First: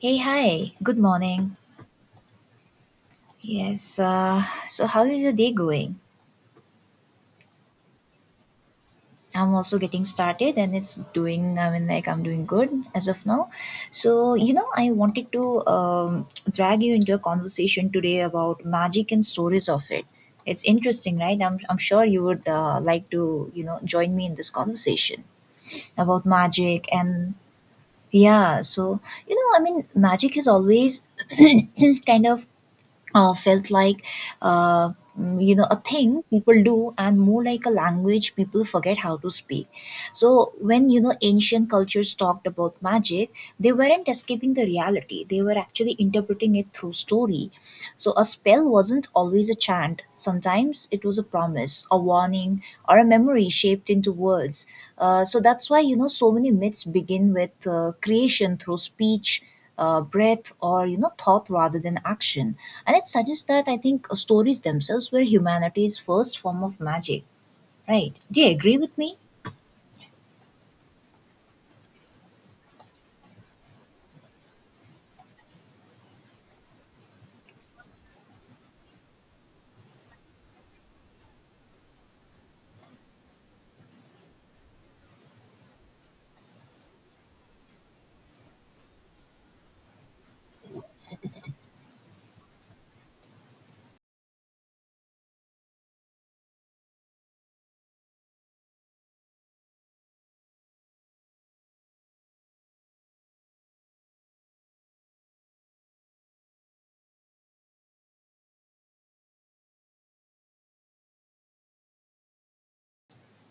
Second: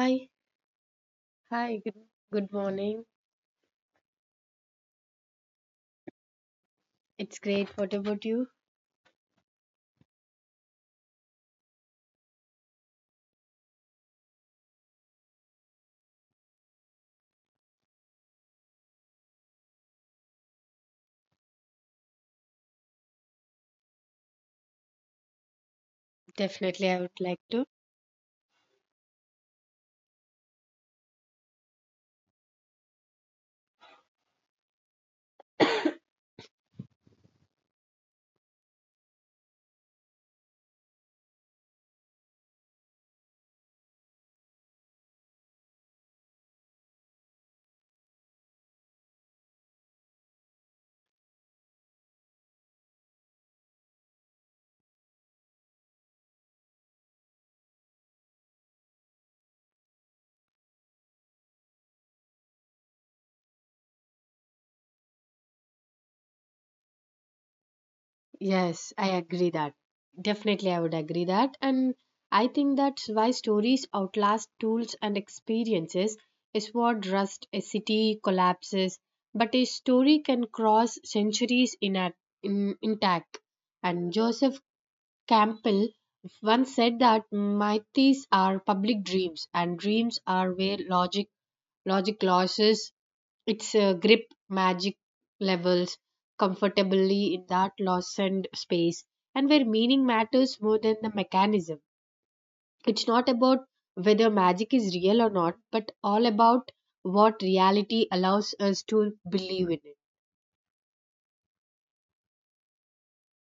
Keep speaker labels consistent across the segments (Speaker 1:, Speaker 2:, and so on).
Speaker 1: Hey, hi. Good morning.
Speaker 2: hi, good, good morning.
Speaker 1: Yes, so how is your day going?
Speaker 2: It's great. What about you?
Speaker 1: I'm also getting started and it's doing, like I'm doing good as of now. So, you know, I wanted to drag you into a conversation today about magic and stories of it. It's interesting, right? I'm sure you would like to, you know, join me in this conversation about
Speaker 2: Definitely,
Speaker 1: magic
Speaker 2: I would
Speaker 1: and
Speaker 2: like to.
Speaker 1: yeah. So, you know, I mean, magic has always kind of felt like uh, you know, a thing people do and more like a language people forget how to speak. So when, you know, ancient cultures talked about magic, they weren't escaping the reality. They were actually interpreting it through story. So a spell wasn't always a chant. Sometimes it was a promise, a warning, or a memory shaped into words. So that's why, you know, so many myths begin with creation through speech. Breath, or you know, thought rather than action. And it suggests that I think stories themselves were humanity's first form of magic, right? Do you agree
Speaker 2: Yes,
Speaker 1: with
Speaker 2: I
Speaker 1: me?
Speaker 2: agree that. Definitely, I would agree that. And I think that's why stories outlast tools and experiences, is what rust a city collapses. But a story can cross centuries in a, in, intact. And Joseph Campbell once said that mythes are public dreams, and dreams are where logic loses its grip, magic levels comfortably in that loosened space, and where meaning matters more than the mechanism. It's not about whether magic is real or not, but all about what reality allows us to believe in it.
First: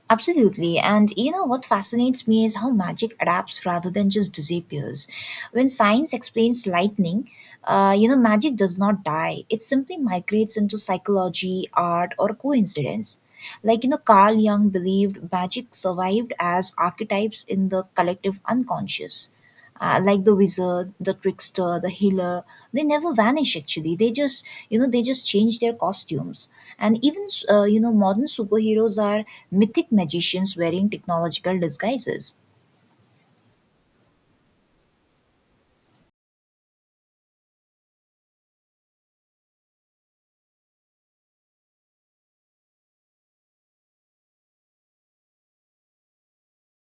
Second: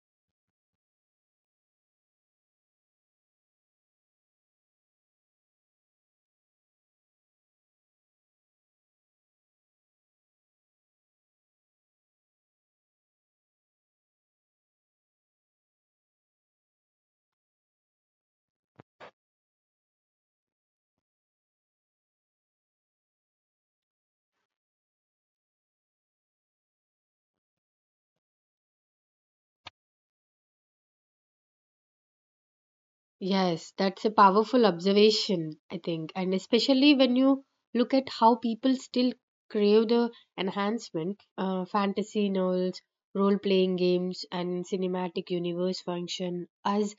Speaker 1: Absolutely. And you know what fascinates me is how magic adapts rather than just disappears. When science explains lightning, you know, magic does not die. It simply migrates into psychology, art, or coincidence. Like, you know, Carl Jung believed magic survived as archetypes in the collective unconscious, like the wizard, the trickster, the healer. They never vanish actually. They just, you know, they just change their costumes. And even you know, modern superheroes are mythic magicians wearing technological disguises.
Speaker 2: Yes, that's a powerful observation, I think. And especially when you look at how people still crave the enhancement, fantasy novels, role playing games, and cinematic universe function as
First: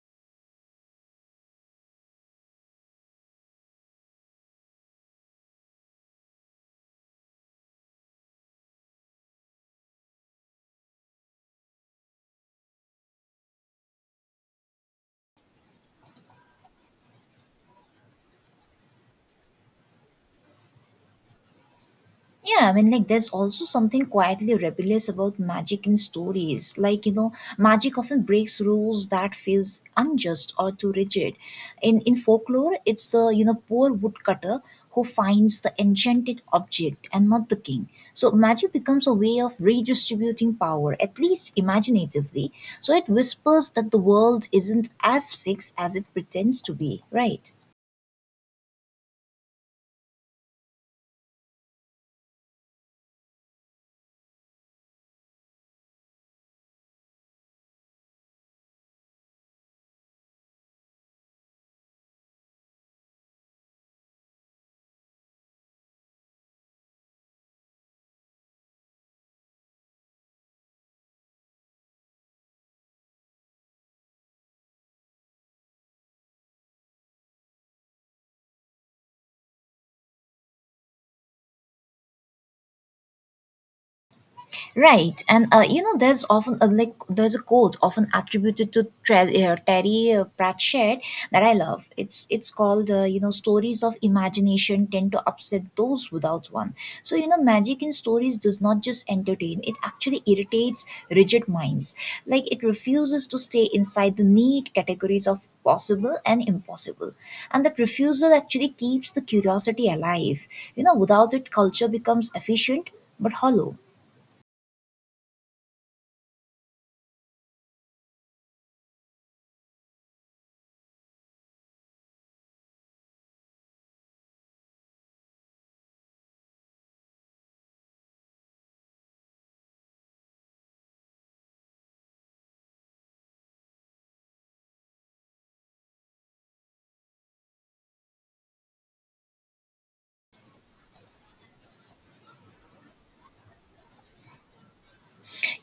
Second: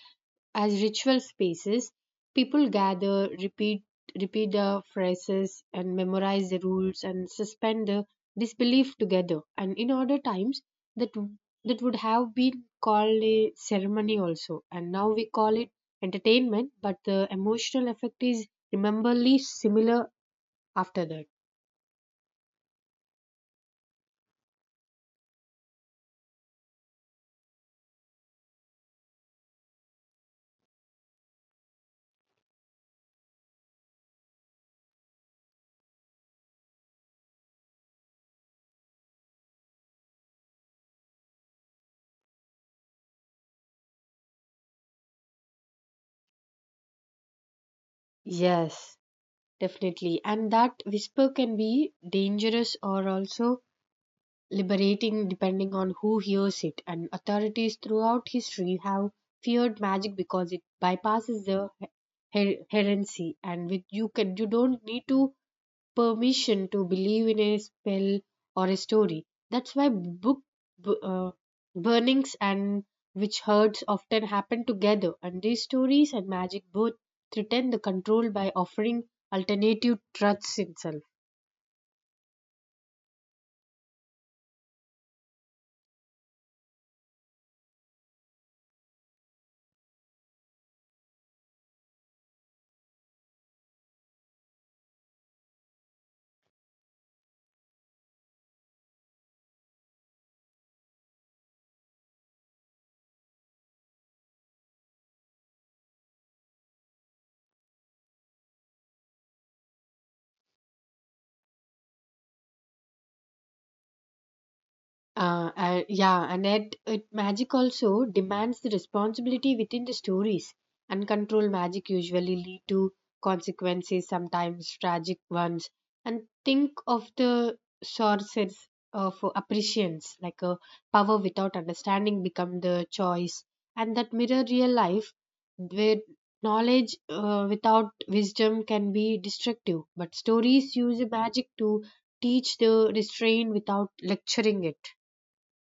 Speaker 2: ritual spaces, people gather, repeat the phrases, and memorize the rules and suspend the disbelief together. And in other times, that w- that would have been called a ceremony also, and now we call it entertainment. But the emotional effect is rememberably similar after that.
Speaker 1: Yeah, I mean, like, there's also something quietly rebellious about magic in stories. Like, you know, magic often breaks rules that feels unjust or too rigid. In folklore, it's the, you know, poor woodcutter who finds the enchanted object and not the king. So magic becomes a way of redistributing power, at least imaginatively. So it whispers that the world isn't as fixed as it pretends to be, right?
Speaker 2: Yes, definitely. And that whisper can be dangerous or also liberating depending on who hears it, and authorities throughout history have feared magic because it bypasses the heresy, and with you can you don't need to permission to believe in a spell or a story. That's why bu- uh, burnings and witch herds often happen together, and these stories and magic both threaten the control by offering alternative truths itself.
Speaker 1: Right, and you know, there's often a, like there's a quote often attributed to Terry Pratchett that I love. It's called you know, stories of imagination tend to upset those without one. So you know, magic in stories does not just entertain; it actually irritates rigid minds. Like it refuses to stay inside the neat categories of possible and impossible, and that refusal actually keeps the curiosity alive. You know, without it, culture becomes efficient but hollow.
Speaker 2: Yeah, and yet it, magic also demands the responsibility within the stories. Uncontrolled magic usually lead to consequences, sometimes tragic ones. And think of the sources of appreciance, like a power without understanding become the choice, and that mirror real life, where knowledge without wisdom can be destructive. But stories use magic to teach the restraint without lecturing it.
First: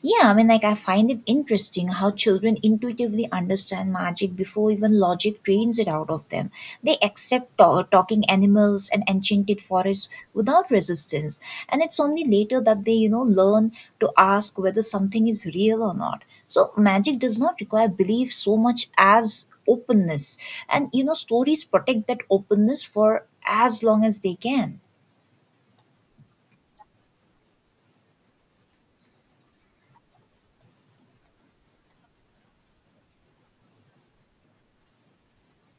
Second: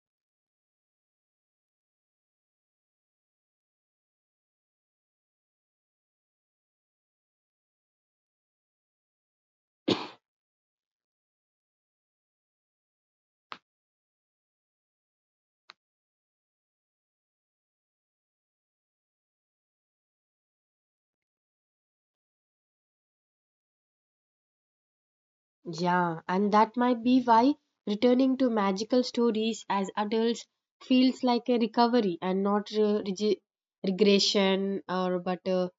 Speaker 1: Yeah, I mean, like, I find it interesting how children intuitively understand magic before even logic trains it out of them. They accept talking animals and enchanted forests without resistance. And it's only later that they, you know, learn to ask whether something is real or not. So, magic does not require belief so much as openness. And, you know, stories protect that openness for as long as they can.
Speaker 2: Yeah, and that might be why returning to magical stories as adults feels like a recovery and not regression or but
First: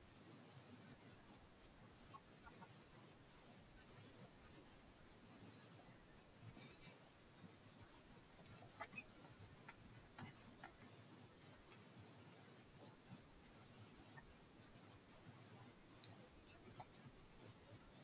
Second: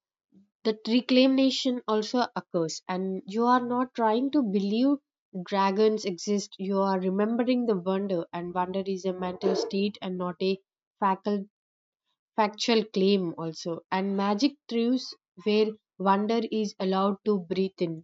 Speaker 2: that reclamation also occurs, and you are not trying to believe dragons exist. You are remembering the wonder, and wonder is a mental state and not a facal- factual claim also, and magic thrives where wonder is allowed to breathe in.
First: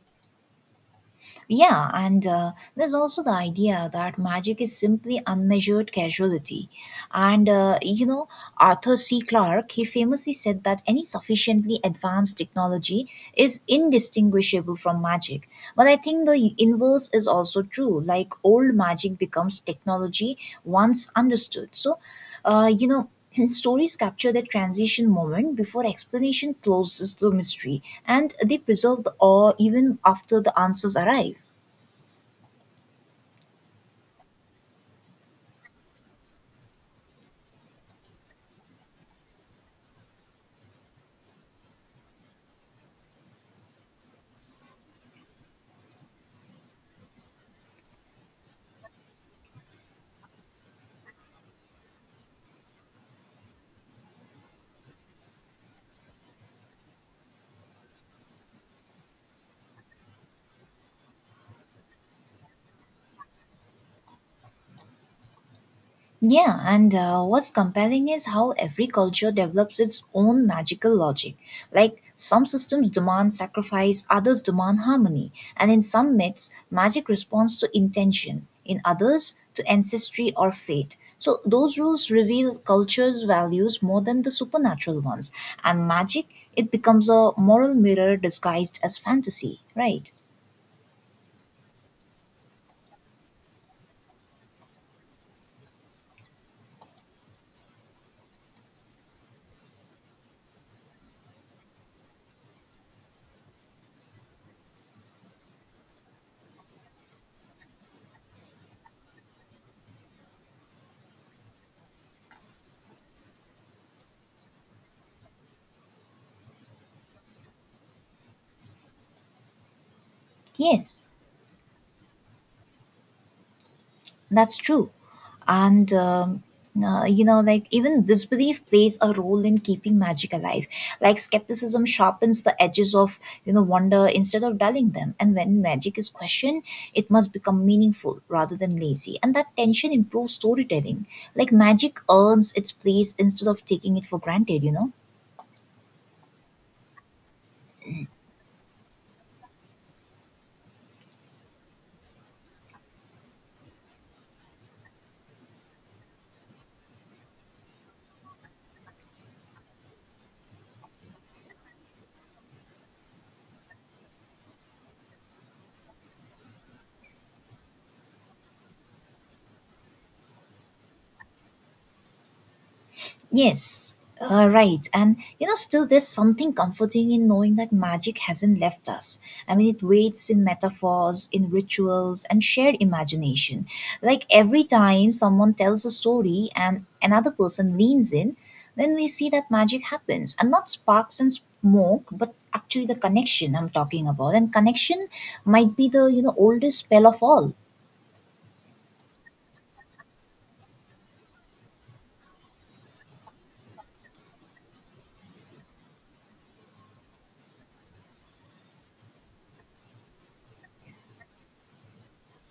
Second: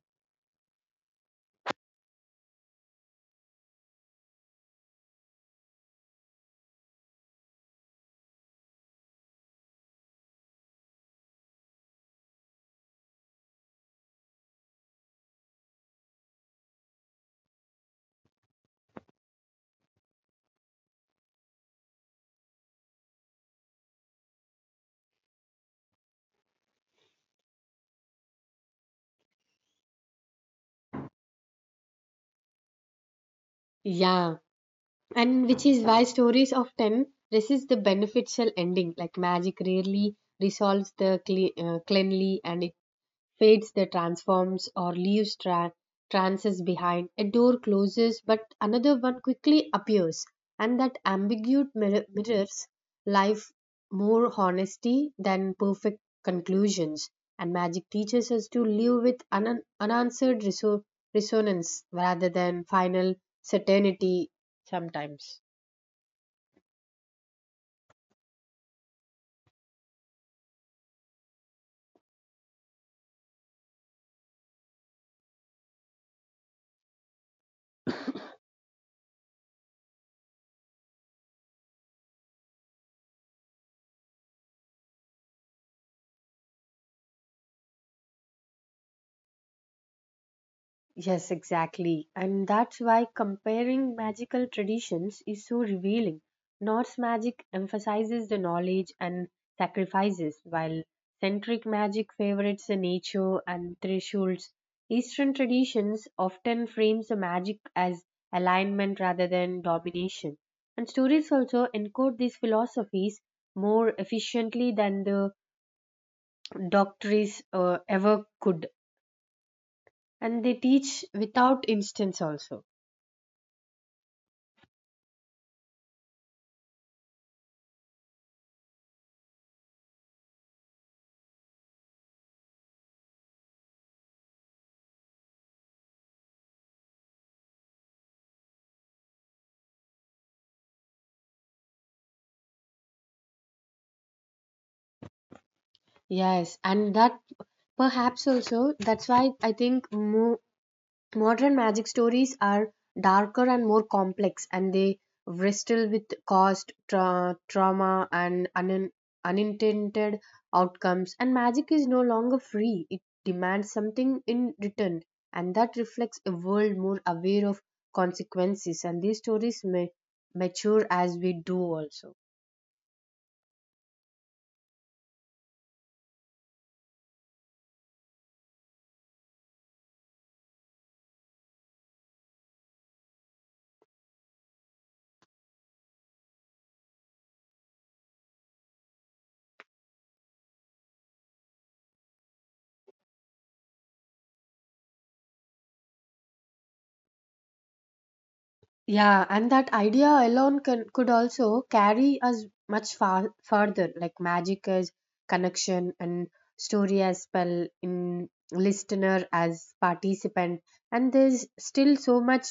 Speaker 1: Yeah, and there's also the idea that magic is simply unmeasured casualty. And you know, Arthur C. Clarke, he famously said that any sufficiently advanced technology is indistinguishable from magic. But I think the inverse is also true. Like old magic becomes technology once understood. So, you know, stories capture the transition moment before explanation closes the mystery, and they preserve the awe even after the answers arrive.
Speaker 2: Yeah, and which is why stories often resist the beneficial ending. Like magic rarely resolves the cleanly, and it fades, the transforms, or leaves trances behind. A door closes but another one quickly appears, and that ambiguous mirrors life more honesty than perfect conclusions, and magic teaches us to live with unanswered resonance rather than final certainty sometimes.
Speaker 1: Yeah, and what's compelling is how every culture develops its own magical logic. Like, some systems demand sacrifice, others demand harmony, and in some myths, magic responds to intention, in others, to ancestry or fate. So, those rules reveal culture's values more than the supernatural ones, and magic, it becomes a moral mirror disguised as fantasy, right?
Speaker 2: Yes, exactly. And that's why comparing magical traditions is so revealing. Norse magic emphasizes the knowledge and sacrifices, while centric magic favorites the nature and thresholds. Eastern traditions often frames the magic as alignment rather than domination. And stories also encode these philosophies more efficiently than the doctrines ever could. And they teach
Speaker 1: Yes.
Speaker 2: without instance also.
Speaker 1: That's true. And, you know, like, even disbelief plays a role in keeping magic alive. Like skepticism sharpens the edges of, you know, wonder instead of dulling them. And when magic is questioned, it must become meaningful rather than lazy. And that tension improves storytelling. Like magic earns its place instead of taking it for granted, you know?
Speaker 2: Yes, and that perhaps also, that's why I think modern magic stories are darker and more complex, and they wrestle with cost, trauma, and unintended outcomes. And magic is no longer free; it demands something in return, and that reflects a world more aware of consequences. And these stories may mature as we do also.
Speaker 1: Yes, right. And you know, still there's something comforting in knowing that magic hasn't left us. I mean, it waits in metaphors, in rituals, and shared imagination. Like every time someone tells a story and another person leans in, then we see that magic happens. And not sparks and smoke, but actually the connection I'm talking about. And connection might be the oldest spell of all.
Speaker 2: Yeah, and that idea alone can, could also carry us much far further, like magic as connection, and story as spell, in listener as participant. And there's still so much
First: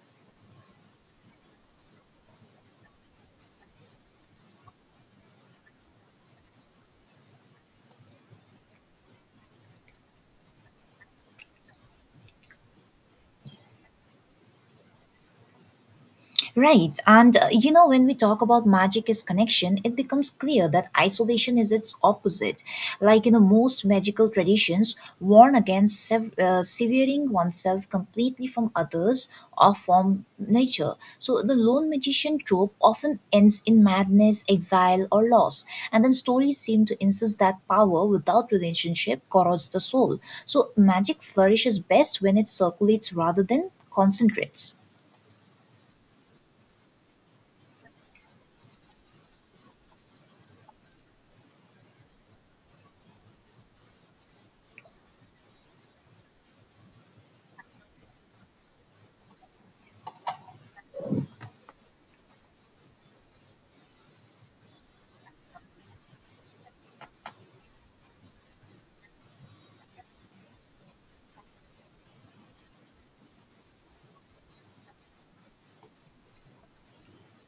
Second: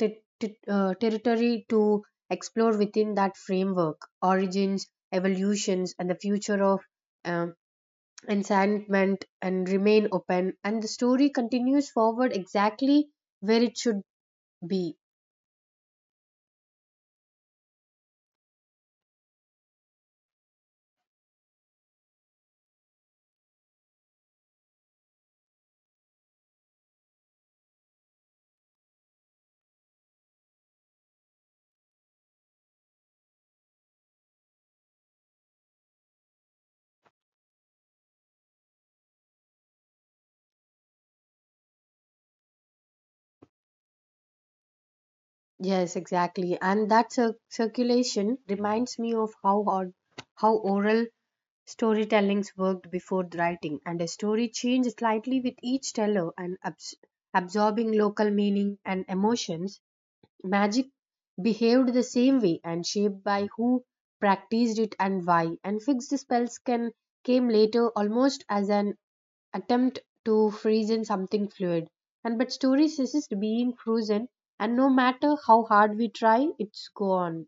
Speaker 2: territory to explore within that framework. Origins, evolutions, and the future of um, enchantment and remain open. And the story continues forward exactly where it should be.
Speaker 1: Right. And you know, when we talk about magic as connection, it becomes clear that isolation is its opposite. Like in the most magical traditions, warn against severing oneself completely from others or from nature. So the lone magician trope often ends in madness, exile, or loss. And then stories seem to insist that power without relationship corrodes the soul. So magic flourishes best when it circulates rather than concentrates.
Speaker 2: Yes, exactly. And that circulation reminds me of how oral storytellings worked before the writing, and a story changed slightly with each teller, and absorbing local meaning and emotions. Magic behaved the same way, and shaped by who practiced it and why, and fixed spells can came later almost as an attempt to freeze in something fluid. And but stories resist being frozen, and no matter how hard we try, it's gone.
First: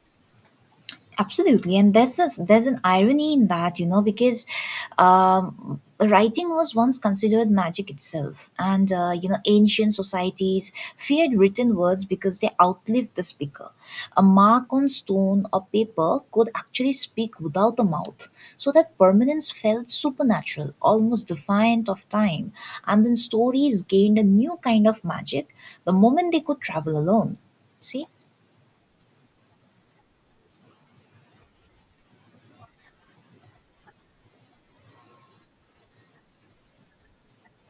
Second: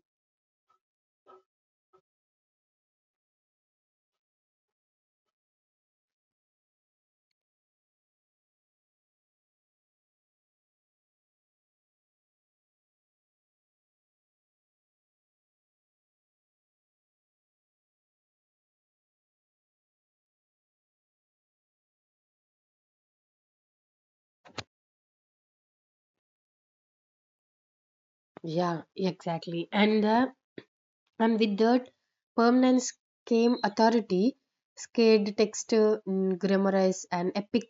Speaker 1: Absolutely, and there's an irony in that, you know, because writing was once considered magic itself, and you know, ancient societies feared written words because they outlived the speaker. A mark on stone or paper could actually speak without the mouth, so that permanence felt supernatural, almost defiant of time. And then stories gained a new kind of magic the moment they could travel alone. See.
Speaker 2: Yeah, exactly. And with that permanence came authority, scared text grammarize, and epic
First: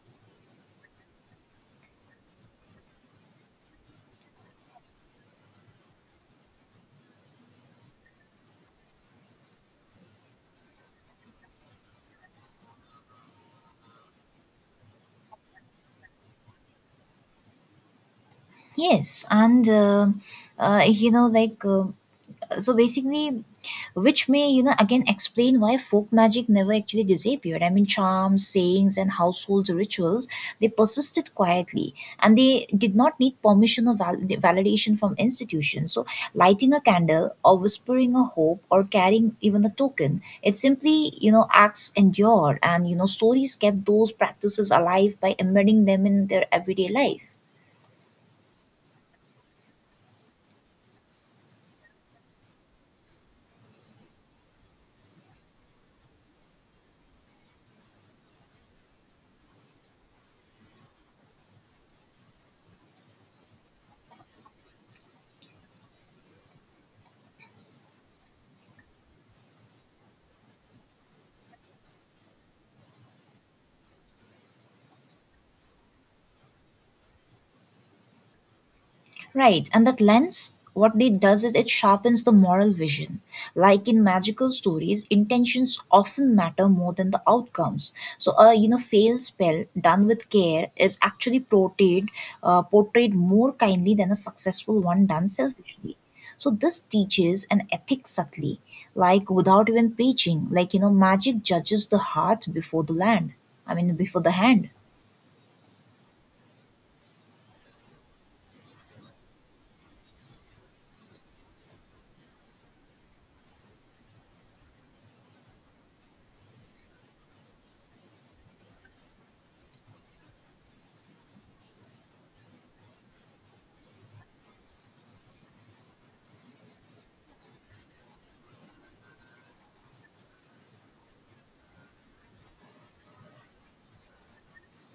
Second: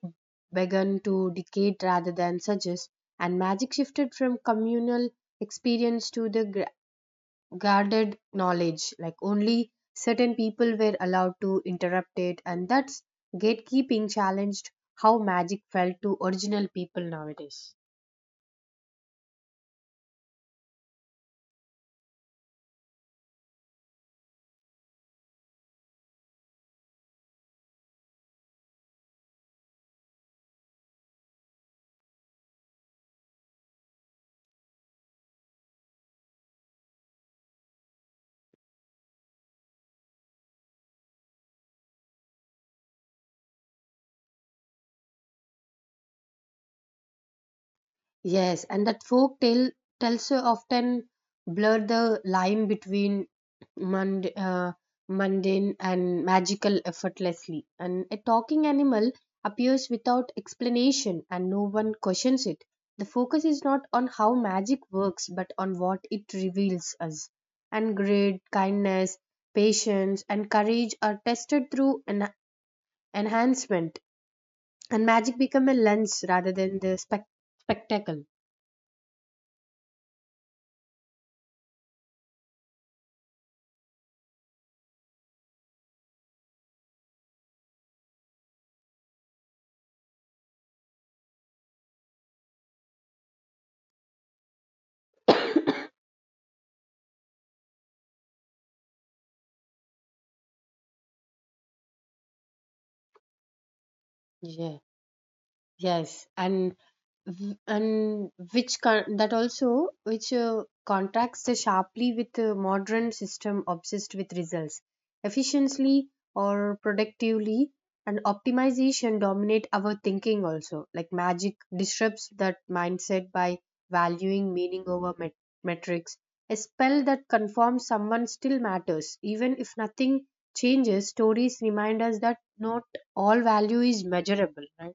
Speaker 2: began to decay rather than suggest, and magic shifted from communal experience to the guarded knowledge, like only certain people were allowed to interrupt it, and that's gatekeeping challenged how magic felt to original people nowadays.
Speaker 1: Yes, and you know, like, so basically, which may, you know, again explain why folk magic never actually disappeared. I mean, charms, sayings, and household rituals, they persisted quietly and they did not need permission or validation from institutions. So, lighting a candle or whispering a hope or carrying even a token, it simply, you know, acts endured. And, you know, stories kept those practices alive by embedding them in their everyday life.
Speaker 2: Yes, and that folk tale tells you often blur the line between mund- uh, mundane and magical effortlessly. And a talking animal appears without explanation and no one questions it. The focus is not on how magic works but on what it reveals us. And great kindness, patience, and courage are tested through enhancement, and magic become a lens rather than the spectacle.
Speaker 1: Right, and that lens, what it does is it sharpens the moral vision. Like in magical stories, intentions often matter more than the outcomes. So a, you know, failed spell done with care is actually portrayed more kindly than a successful one done selfishly. So this teaches an ethic subtly, like without even preaching. Like you know, magic judges the heart before the land. I mean, before the hand.
Speaker 2: Yeah, yes, and that also which contrasts sharply with the modern system obsessed with results, efficiently or productively, and optimization dominate our thinking also. Like magic disrupts that mindset by valuing meaning over metrics. A spell that conforms someone still matters, even if nothing changes. Stories remind us that not all value is measurable, right?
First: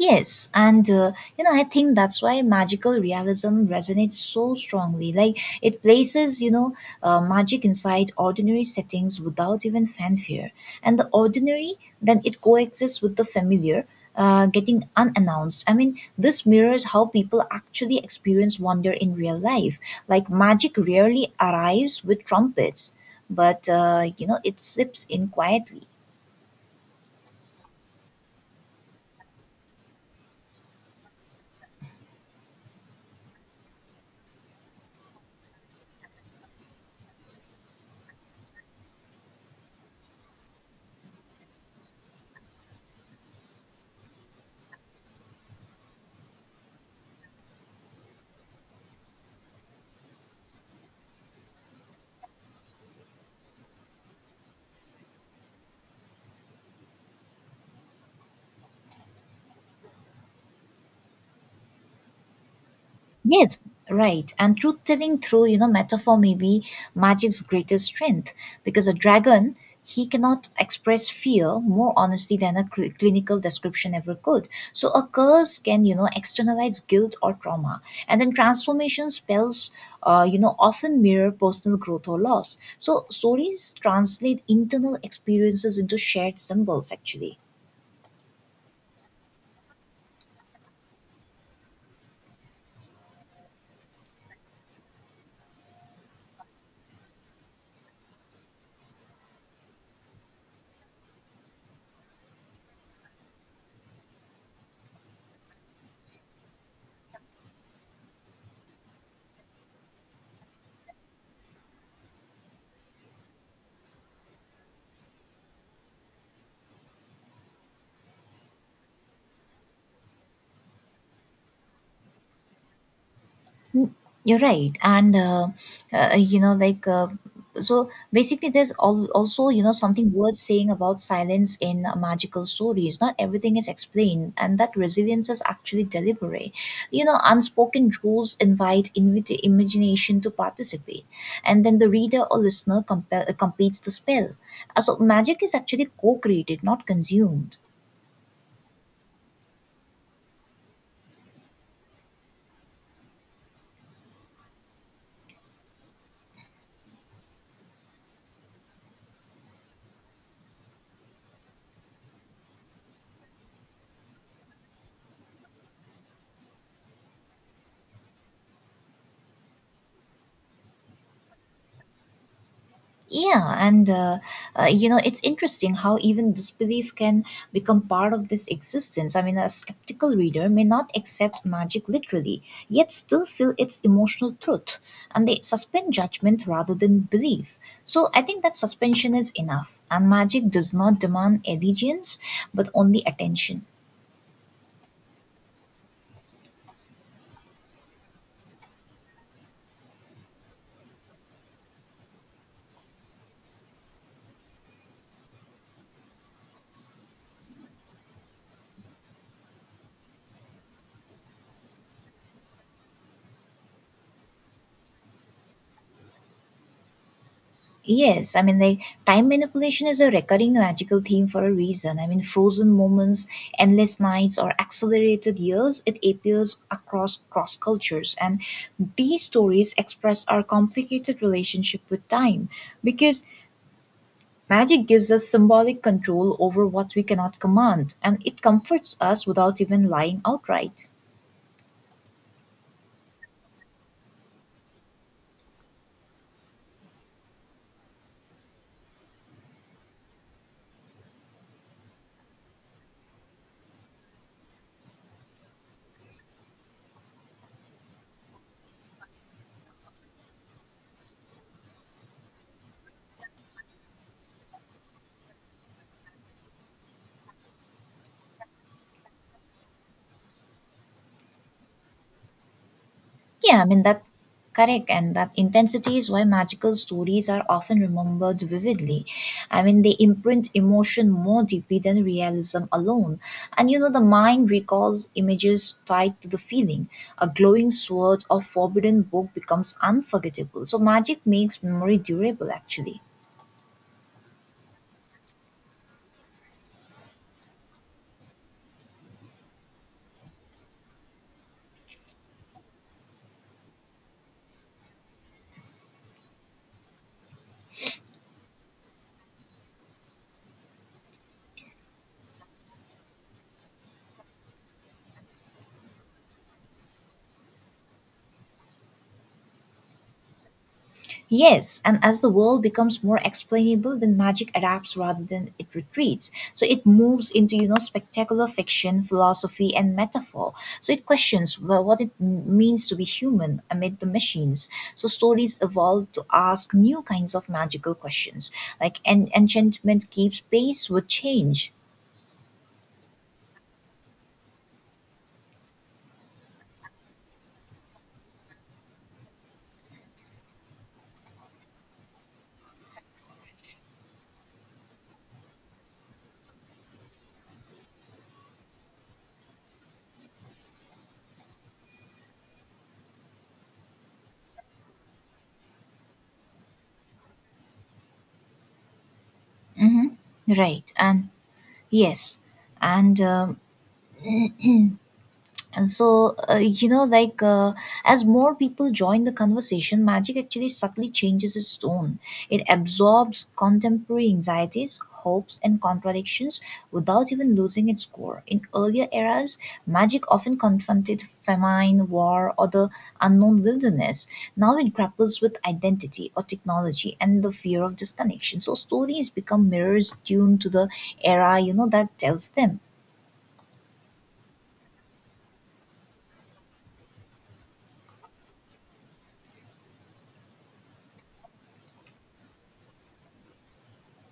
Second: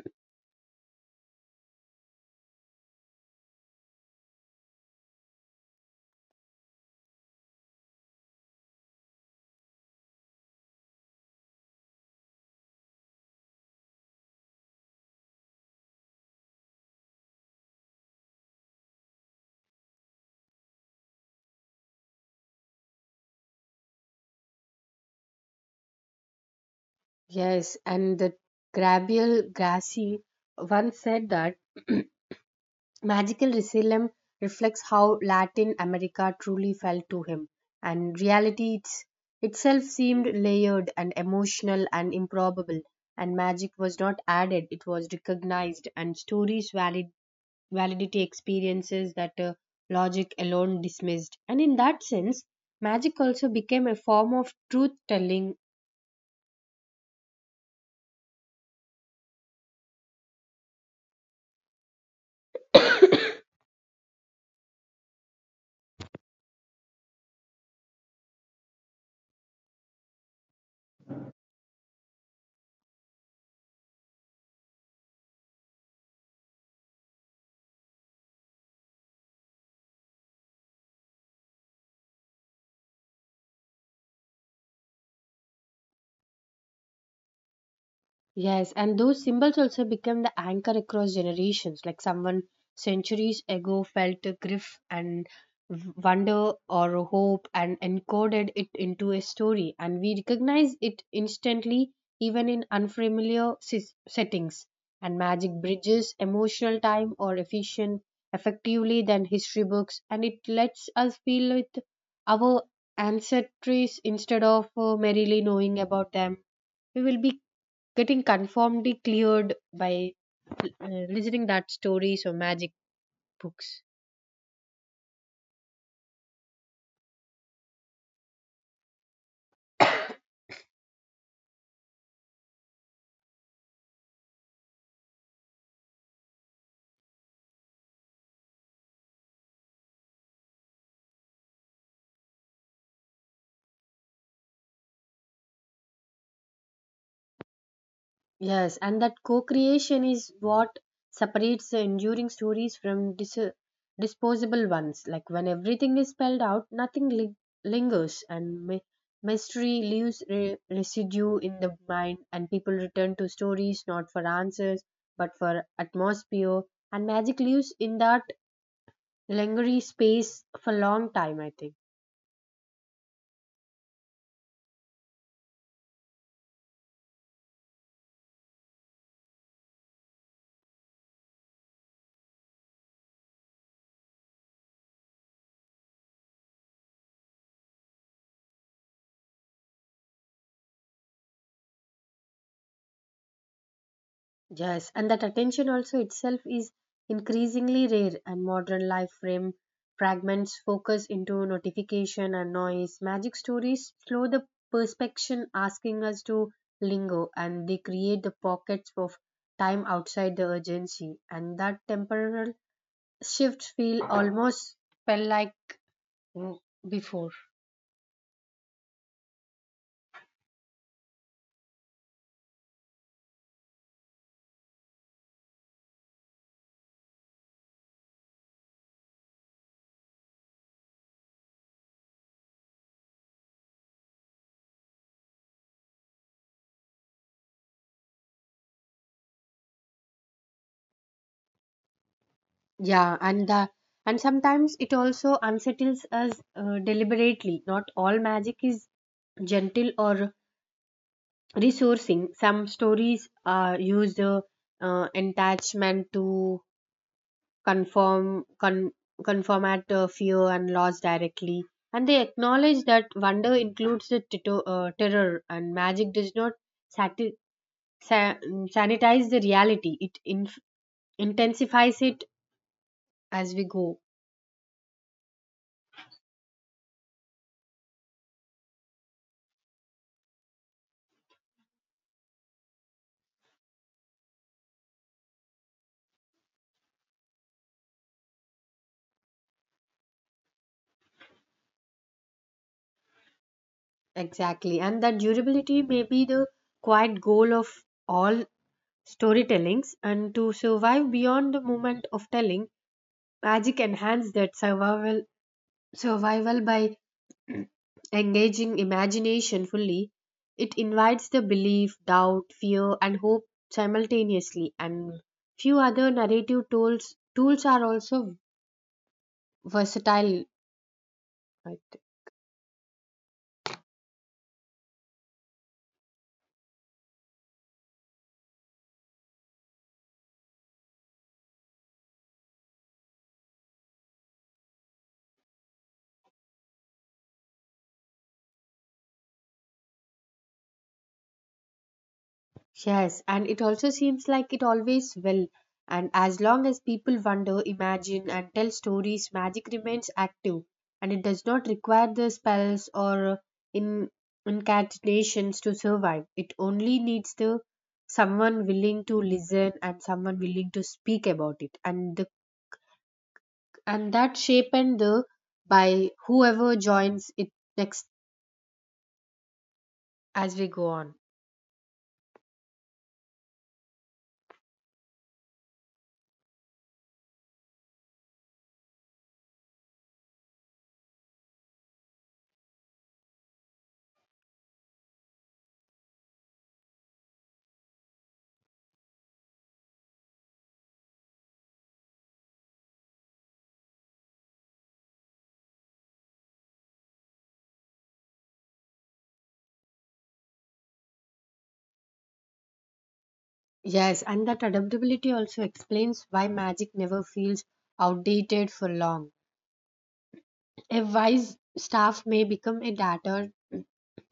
Speaker 1: Yes, and you know, I think that's why magical realism resonates so strongly. Like it places, you know, magic inside ordinary settings without even fanfare, and the ordinary then it coexists with the familiar, getting unannounced. I mean, this mirrors how people actually experience wonder in real life. Like magic rarely arrives with trumpets, but you know, it slips in quietly.
Speaker 2: Yes, and the Gabriel Grassi once said that magical realism reflects how Latin America truly felt to him, and reality itself seemed layered and emotional and improbable, and magic was not added, it was recognized, and validity experiences that logic alone dismissed. And in that sense, magic also became a form of truth telling.
Speaker 1: Yes, right. And truth telling through, you know, metaphor may be magic's greatest strength because a dragon, he cannot express fear more honestly than a clinical description ever could. So a curse can, you know, externalize guilt or trauma. And then transformation spells, you know, often mirror personal growth or loss. So stories translate internal experiences into shared symbols, actually.
Speaker 2: Yes, and those symbols also become the anchor across generations. Like someone centuries ago felt a grief and wonder or hope and encoded it into a story, and we recognize it instantly, even in unfamiliar settings. And magic bridges emotional time or efficient effectively than history books, and it lets us feel with our ancestries instead of merely knowing about them. We will be getting conformity cleared by listening that stories or magic books.
Speaker 1: Mm, you're right, and you know, like, so basically, there's also, you know, something worth saying about silence in magical stories. Not everything is explained, and that resilience is actually deliberate. You know, unspoken rules invite imagination to participate, and then the reader or listener completes the spell. So, magic is actually co-created, not consumed.
Speaker 2: Yes, and that co creation is what separates the enduring stories from disposable ones. Like when everything is spelled out, nothing lingers, and mystery leaves residue in the mind, and people return to stories not for answers but for atmosphere. And magic lives in that lingering space for a long time, I think.
Speaker 1: Yeah, and you know, it's interesting how even disbelief can become part of this existence. I mean, a skeptical reader may not accept magic literally, yet still feel its emotional truth, and they suspend judgment rather than belief. So I think that suspension is enough, and magic does not demand allegiance, but only attention.
Speaker 2: Yes, and that attention also itself is increasingly rare, and modern life frame fragments focus into notification and noise. Magic stories slow the perspection, asking us to linger, and they create the pockets of time outside the urgency. And that temporal shifts feel almost felt like mm, before.
Speaker 1: Yes, I mean, like, time manipulation is a recurring magical theme for a reason. I mean, frozen moments, endless nights, or accelerated years, it appears across cross cultures. And these stories express our complicated relationship with time because magic gives us symbolic control over what we cannot command, and it comforts us without even lying outright.
Speaker 2: Yeah, and sometimes it also unsettles us deliberately. Not all magic is gentle or resourcing. Some stories use the attachment to conform con- conform at fear and loss directly, and they acknowledge that wonder includes the terror, and magic does not sati- sanitize the reality, it intensifies it as
Speaker 1: Yeah, I
Speaker 2: we
Speaker 1: mean,
Speaker 2: go.
Speaker 1: that correct, and that intensity is why magical stories are often remembered vividly. I mean, they imprint emotion more deeply than realism alone. And you know, the mind recalls images tied to the feeling. A glowing sword or forbidden book becomes unforgettable. So magic makes memory durable actually.
Speaker 2: Exactly, and that durability may be the quiet goal of all storytellings, and to survive beyond the moment of telling. Magic enhances that survival by engaging imagination fully. It invites the belief, doubt, fear, and hope simultaneously, and few other narrative tools are also versatile. I.
Speaker 1: Yes, and as the world becomes more explainable, then magic adapts rather than it retreats. So it moves into, you know, spectacular fiction, philosophy, and metaphor. So it questions, well, what it means to be human amid the machines. So stories evolve to ask new kinds of magical questions, like enchantment keeps pace with change,
Speaker 2: Yes, and it also seems like it always will. And as long as people wonder, imagine, and tell stories, magic remains active. And it does not require the spells or in, incantations to survive. It only needs the someone willing to listen and someone willing to speak about it. And the and that shape and the by whoever joins it next as we go
Speaker 1: right?
Speaker 2: on.
Speaker 1: And yes, and and so, you know, like, as more people join the conversation, magic actually subtly changes its tone. It absorbs contemporary anxieties, hopes, and contradictions without even losing its core. In earlier eras, magic often confronted famine, war, or the unknown wilderness. Now it grapples with identity or technology and the fear of disconnection. So, stories become mirrors tuned to the era, that tells them.
Speaker 2: Yes, and that adaptability also explains why magic never feels outdated for long. A wise staff may become a data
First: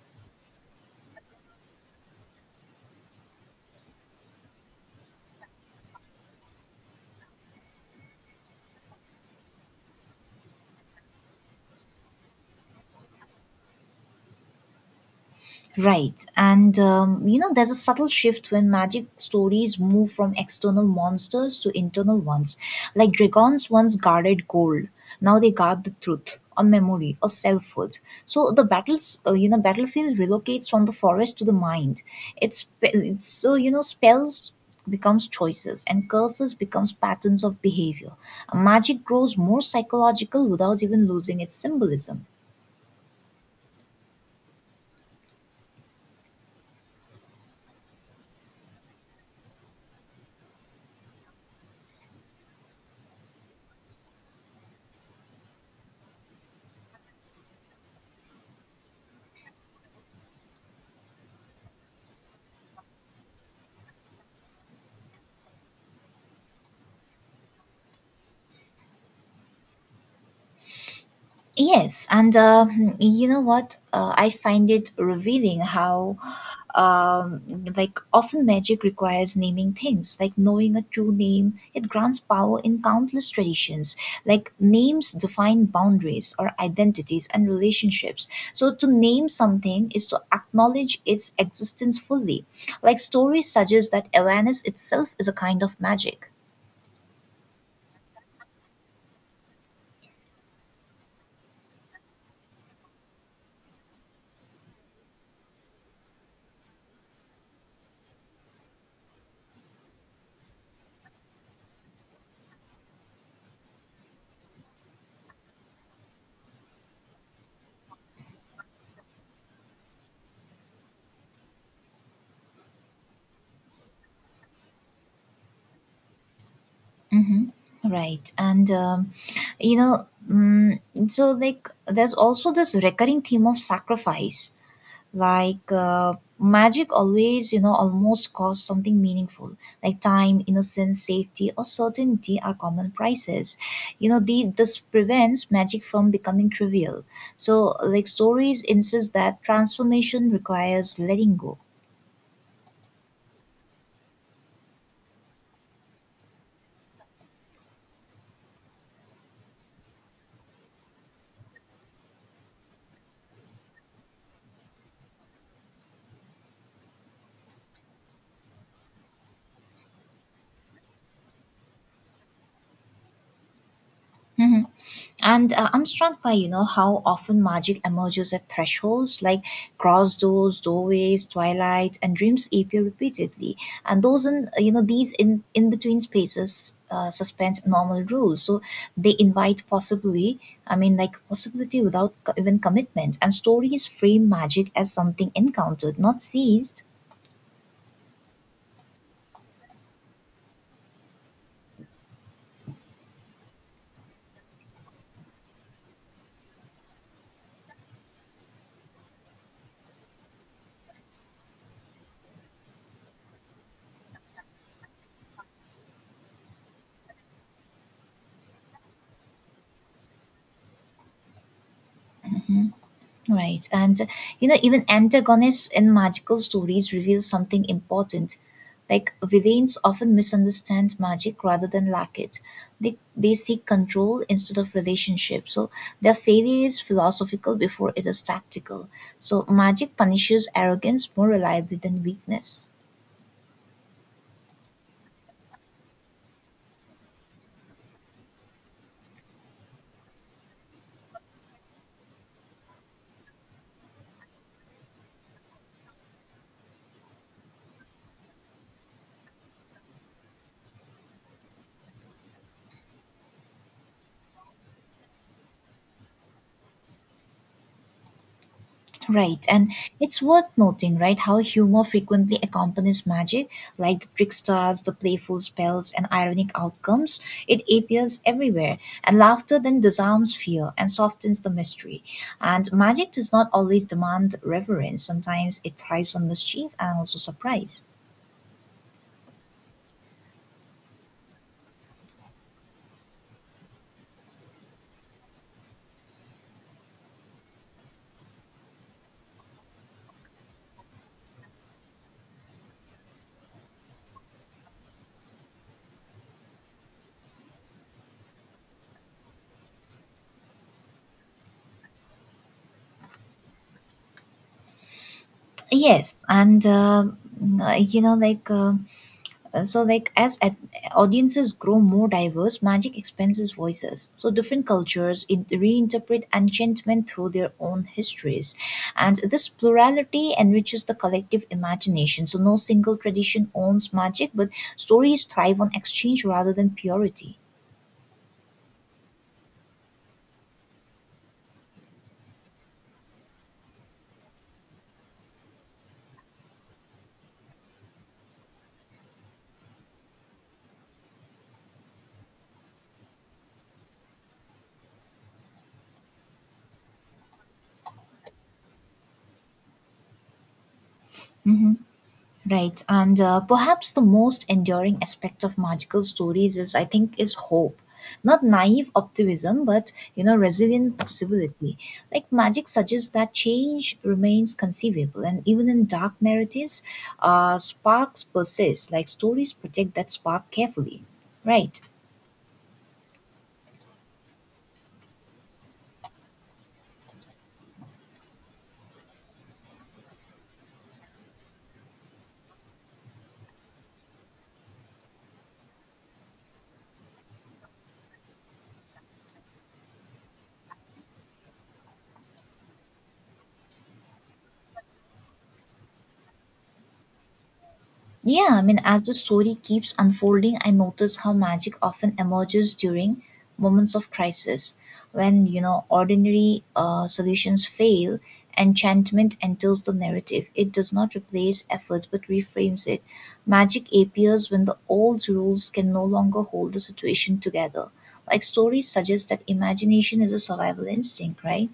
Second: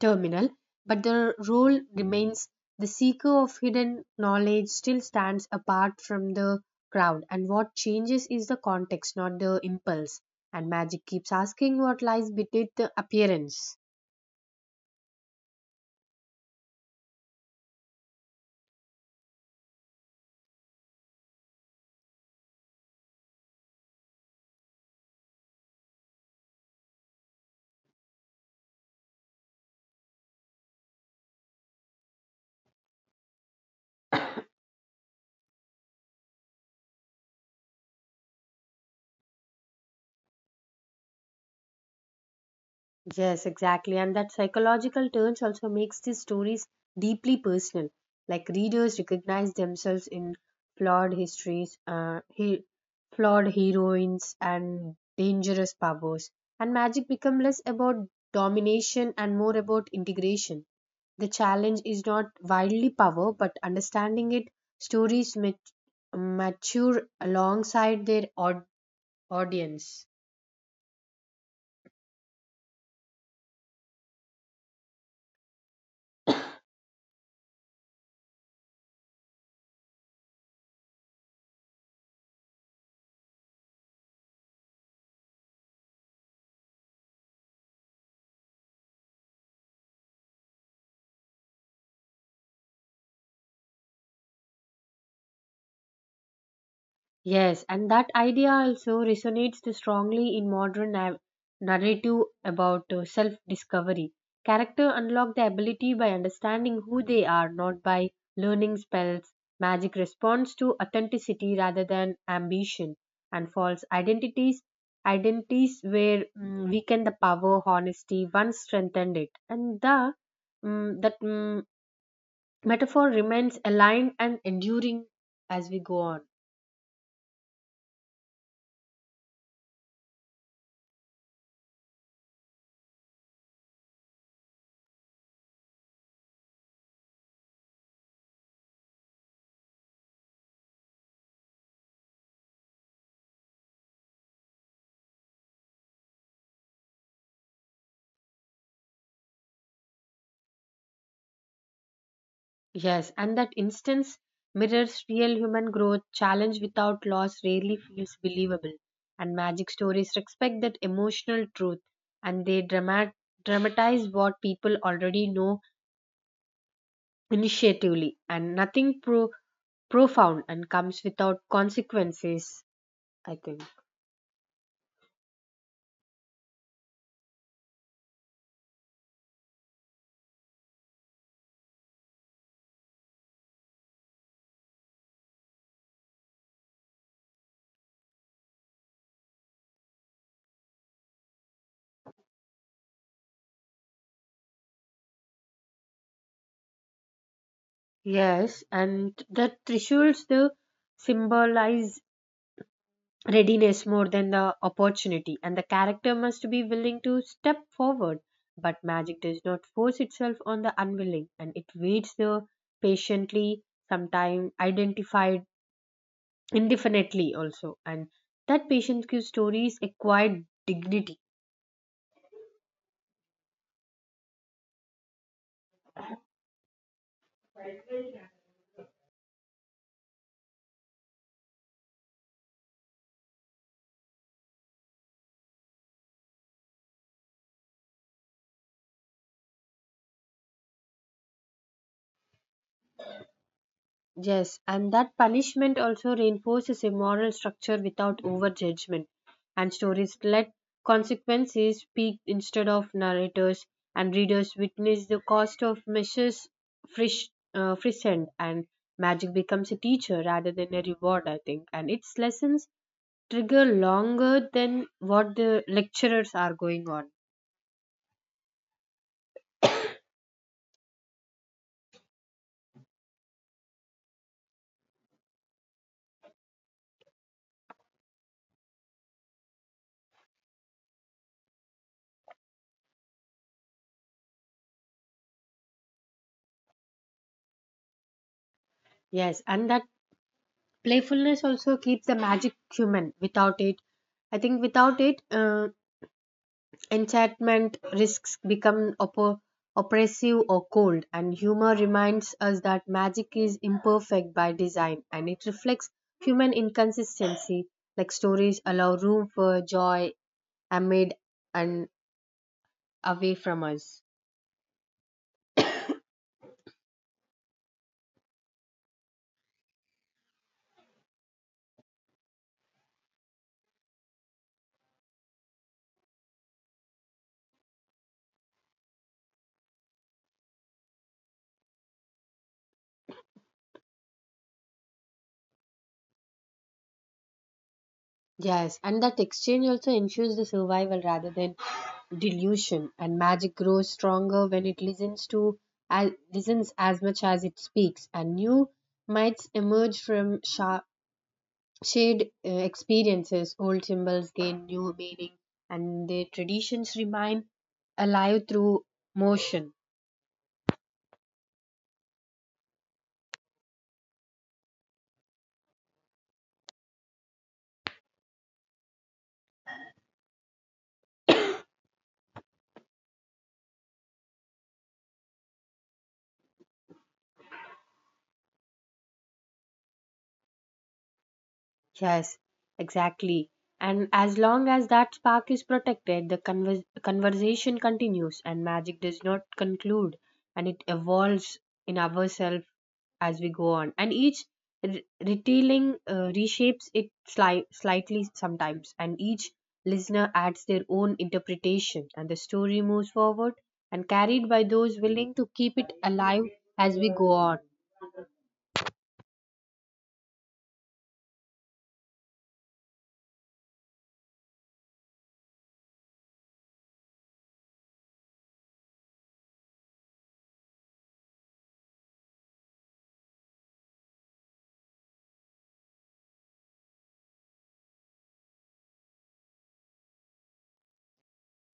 Speaker 2: terminal, but the role remains the seeker of hidden knowledge still stands apart from the crowd, and what changes is the context, not the impulse. And magic keeps asking what lies beneath the appearance.
Speaker 1: Right. And there's a subtle shift when magic stories move from external monsters to internal ones. Like Dragons once guarded gold, now they guard the truth, or memory, or selfhood. So the battles, battlefield relocates from the forest to the mind. It's, spe- it's so, you know, Spells becomes choices and curses becomes patterns of behavior. Magic grows more psychological without even losing its symbolism.
Speaker 2: Yes, exactly. And that psychological turns also makes these stories deeply personal. Like readers recognize themselves in flawed histories, flawed heroines, and dangerous powers. And magic becomes less about domination and more about integration. The challenge is not wildly power, but understanding it. Stories mature alongside their audience.
Speaker 1: Yes, and you know what? I find it revealing how, um, like, often magic requires naming things. Like, knowing a true name, it grants power in countless traditions. Like, names define boundaries or identities and relationships. So, to name something is to acknowledge its existence fully. Like, stories suggest that awareness itself is a kind of magic.
Speaker 2: Yes, and that idea also resonates too strongly in modern narrative about self discovery. Character unlock the ability by understanding who they are, not by learning spells. Magic responds to authenticity rather than ambition, and false identities identities where weaken the power honesty once strengthened it, and the mm, that mm, metaphor remains aligned and enduring as we go on.
Speaker 1: Mm-hmm. Right. And, you know, mm, So like there's also this recurring theme of sacrifice. Like magic always, almost costs something meaningful. Like time, innocence, safety, or certainty are common prices. This prevents magic from becoming trivial. So, like, stories insist that transformation requires letting go.
Speaker 2: Yes, and that instance mirrors real human growth. Challenge without loss rarely feels believable. And magic stories respect that emotional truth, and they dramatize what people already know initiatively. And nothing profound and comes without consequences, I think.
Speaker 1: And I'm struck by, how often magic emerges at thresholds like cross doors, doorways, twilight, and dreams appear repeatedly. And those in, you know, these in between spaces suspend normal rules. So they invite possibly, I mean, like possibility without even commitment. And stories frame magic as something encountered, not seized.
Speaker 2: Yes, and that Trishuls do symbolize readiness more than the opportunity, and the character must be willing to step forward. But magic does not force itself on the unwilling, and it waits the patiently, sometimes identified indefinitely also. And that patience gives stories a quiet dignity.
Speaker 1: Right. And, even antagonists in magical stories reveal something important. Like, villains often misunderstand magic rather than lack it. They seek control instead of relationship. So, their failure is philosophical before it is tactical. So, magic punishes arrogance more reliably than weakness.
Speaker 2: Yes, and that punishment also reinforces a moral structure without overjudgment. And stories let consequences speak instead of narrators, and readers witness the cost of measures frish, frischened, and magic becomes a teacher rather than a reward, I think. And its lessons trigger longer than what the lecturers are going on.
Speaker 1: Right, and it's worth noting, right, how humor frequently accompanies magic, like the tricksters, the playful spells, and ironic outcomes. It appears everywhere, and laughter then disarms fear and softens the mystery. And magic does not always demand reverence, sometimes it thrives on mischief and also surprise.
Speaker 2: Yes, and that playfulness also keeps the magic human. Without it, I think without it, enchantment risks become oppressive or cold, and humor reminds us that magic is imperfect by design, and it reflects human inconsistency. Like stories allow room for joy amid and away from us.
Speaker 1: Yes, and you know, like. So like as at, audiences grow more diverse, magic expands voices, so different reinterpret enchantment through their own histories, and this plurality enriches the collective imagination, so no single tradition owns magic, but stories thrive on exchange rather than purity.
Speaker 2: Yes, and that exchange also ensures the survival rather than delusion. And magic grows stronger when it listens to listens as much as it speaks, and new mites emerge from Shared experiences, old symbols gain new meaning, and their traditions remain alive through motion.
Speaker 1: Mhm. Right, and perhaps the most enduring aspect of magical stories is, I think, is hope. Not naive optimism, but you know, resilient possibility. Like magic suggests that change remains conceivable, and even in dark narratives, sparks persist. Like stories protect that spark carefully, right?
Speaker 2: Yes, exactly. And as long as that spark is protected, the conversation continues, and magic does not conclude, and it evolves in ourselves as we go on. And each retelling reshapes it slightly sometimes, and each listener adds their own interpretation, and the story moves forward and carried by those willing to keep it alive as we go on.
Speaker 1: Yeah, I mean, as the story keeps unfolding, I notice how magic often emerges during moments of crisis. When, you know, ordinary solutions fail, enchantment enters the narrative. It does not replace efforts but reframes it. Magic appears when the old rules can no longer hold the situation together. Like stories suggest that imagination is a survival instinct, right?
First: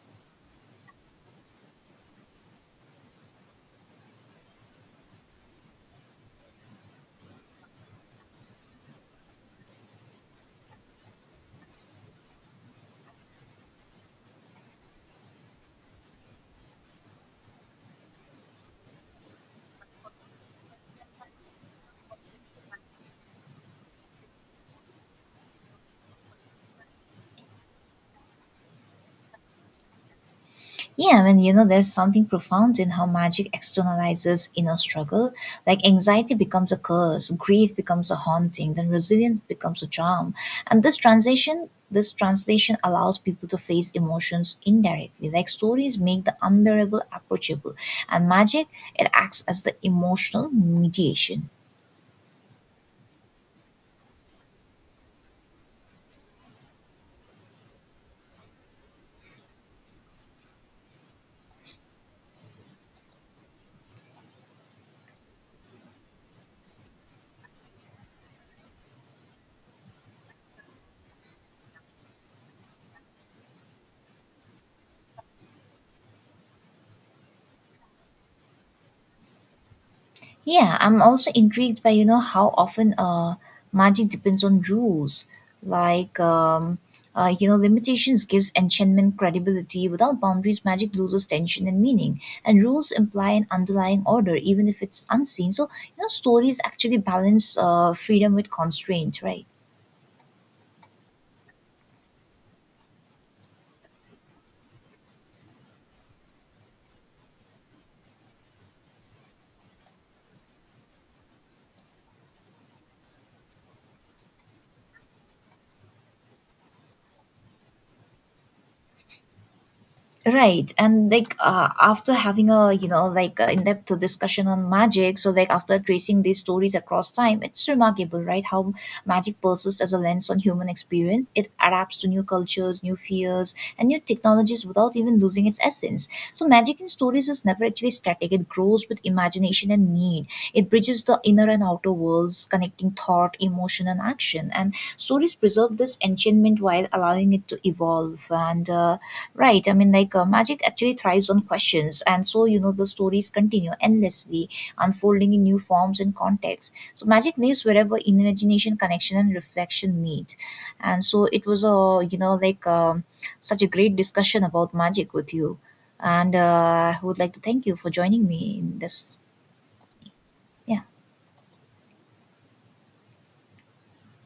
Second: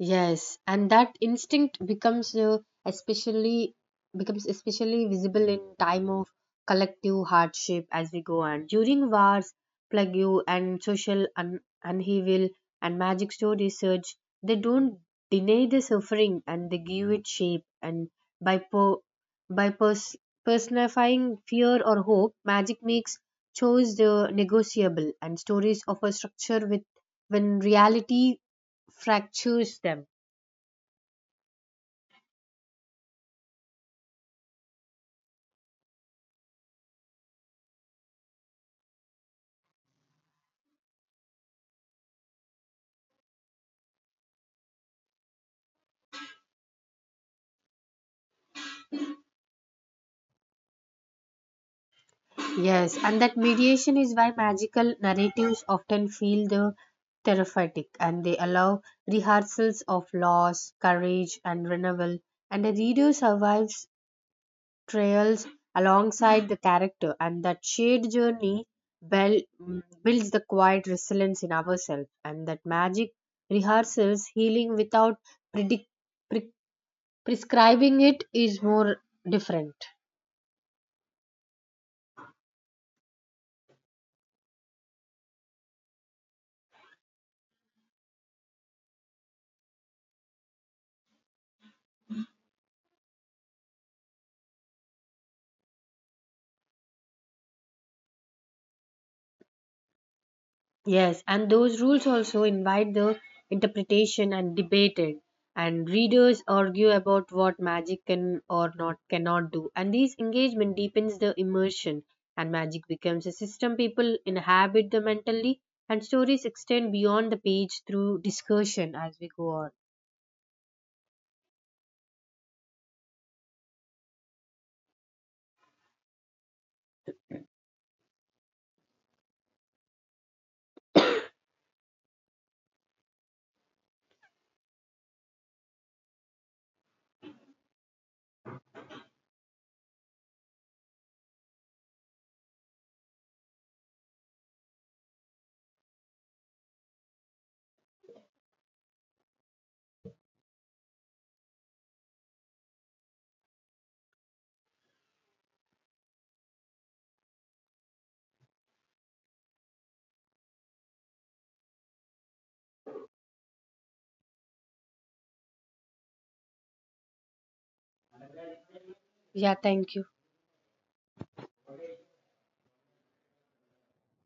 Speaker 2: Yes, and that instinct becomes especially becomes especially visible in time of collective hardship as we go on. During wars, plague and social upheaval, and magic store research, they don't deny the suffering, and they give it shape. And by po- by pers- personifying fear or hope, magic makes choice negotiable, and stories offer structure with when reality fractures them.
Speaker 1: Yeah, I mean, you know, there's something profound in how magic externalizes inner struggle. Like anxiety becomes a curse, grief becomes a haunting, then resilience becomes a charm. And this translation allows people to face emotions indirectly. Like stories make the unbearable approachable, and magic, it acts as the emotional mediation.
Speaker 2: Yes, and that mediation is why magical narratives often feel the therapeutic, and they allow rehearsals of loss, courage, and renewal. And the reader survives trials alongside the character, and that shared journey builds the quiet resilience in ourselves. And that magic rehearsals healing without predict- pre- prescribing it is more different.
Speaker 1: Yeah, I'm also intrigued by you know how often magic depends on rules, like you know, limitations gives enchantment credibility. Without boundaries, magic loses tension and meaning, and rules imply an underlying order, even if it's unseen. So you know stories actually balance freedom with constraint, right?
Speaker 2: Yes, and those rules also invite the interpretation and debated, and readers argue about what magic can or not cannot do. And this engagement deepens the immersion, and magic becomes a system people inhabit the mentally, and stories extend beyond the page through discussion as we go on.
Speaker 1: Right, and like after having a you know like in-depth discussion on magic, so like after tracing these stories across time, it's remarkable, right? How magic persists as a lens on human experience. It adapts to new cultures, new fears, and new technologies without even losing its essence. So magic in stories is never actually static. It grows with imagination and need. It bridges the inner and outer worlds, connecting thought, emotion, and action. And stories preserve this enchantment while allowing it to evolve. And Right. I mean, like magic actually thrives on questions, and so you know the stories continue endlessly, unfolding in new forms and contexts. So magic lives wherever imagination, connection, and reflection meet. And so it was a such a great discussion about magic with you, and I would like to thank you for joining me in this.
Speaker 2: Yeah, thank you.
Speaker 1: Yeah.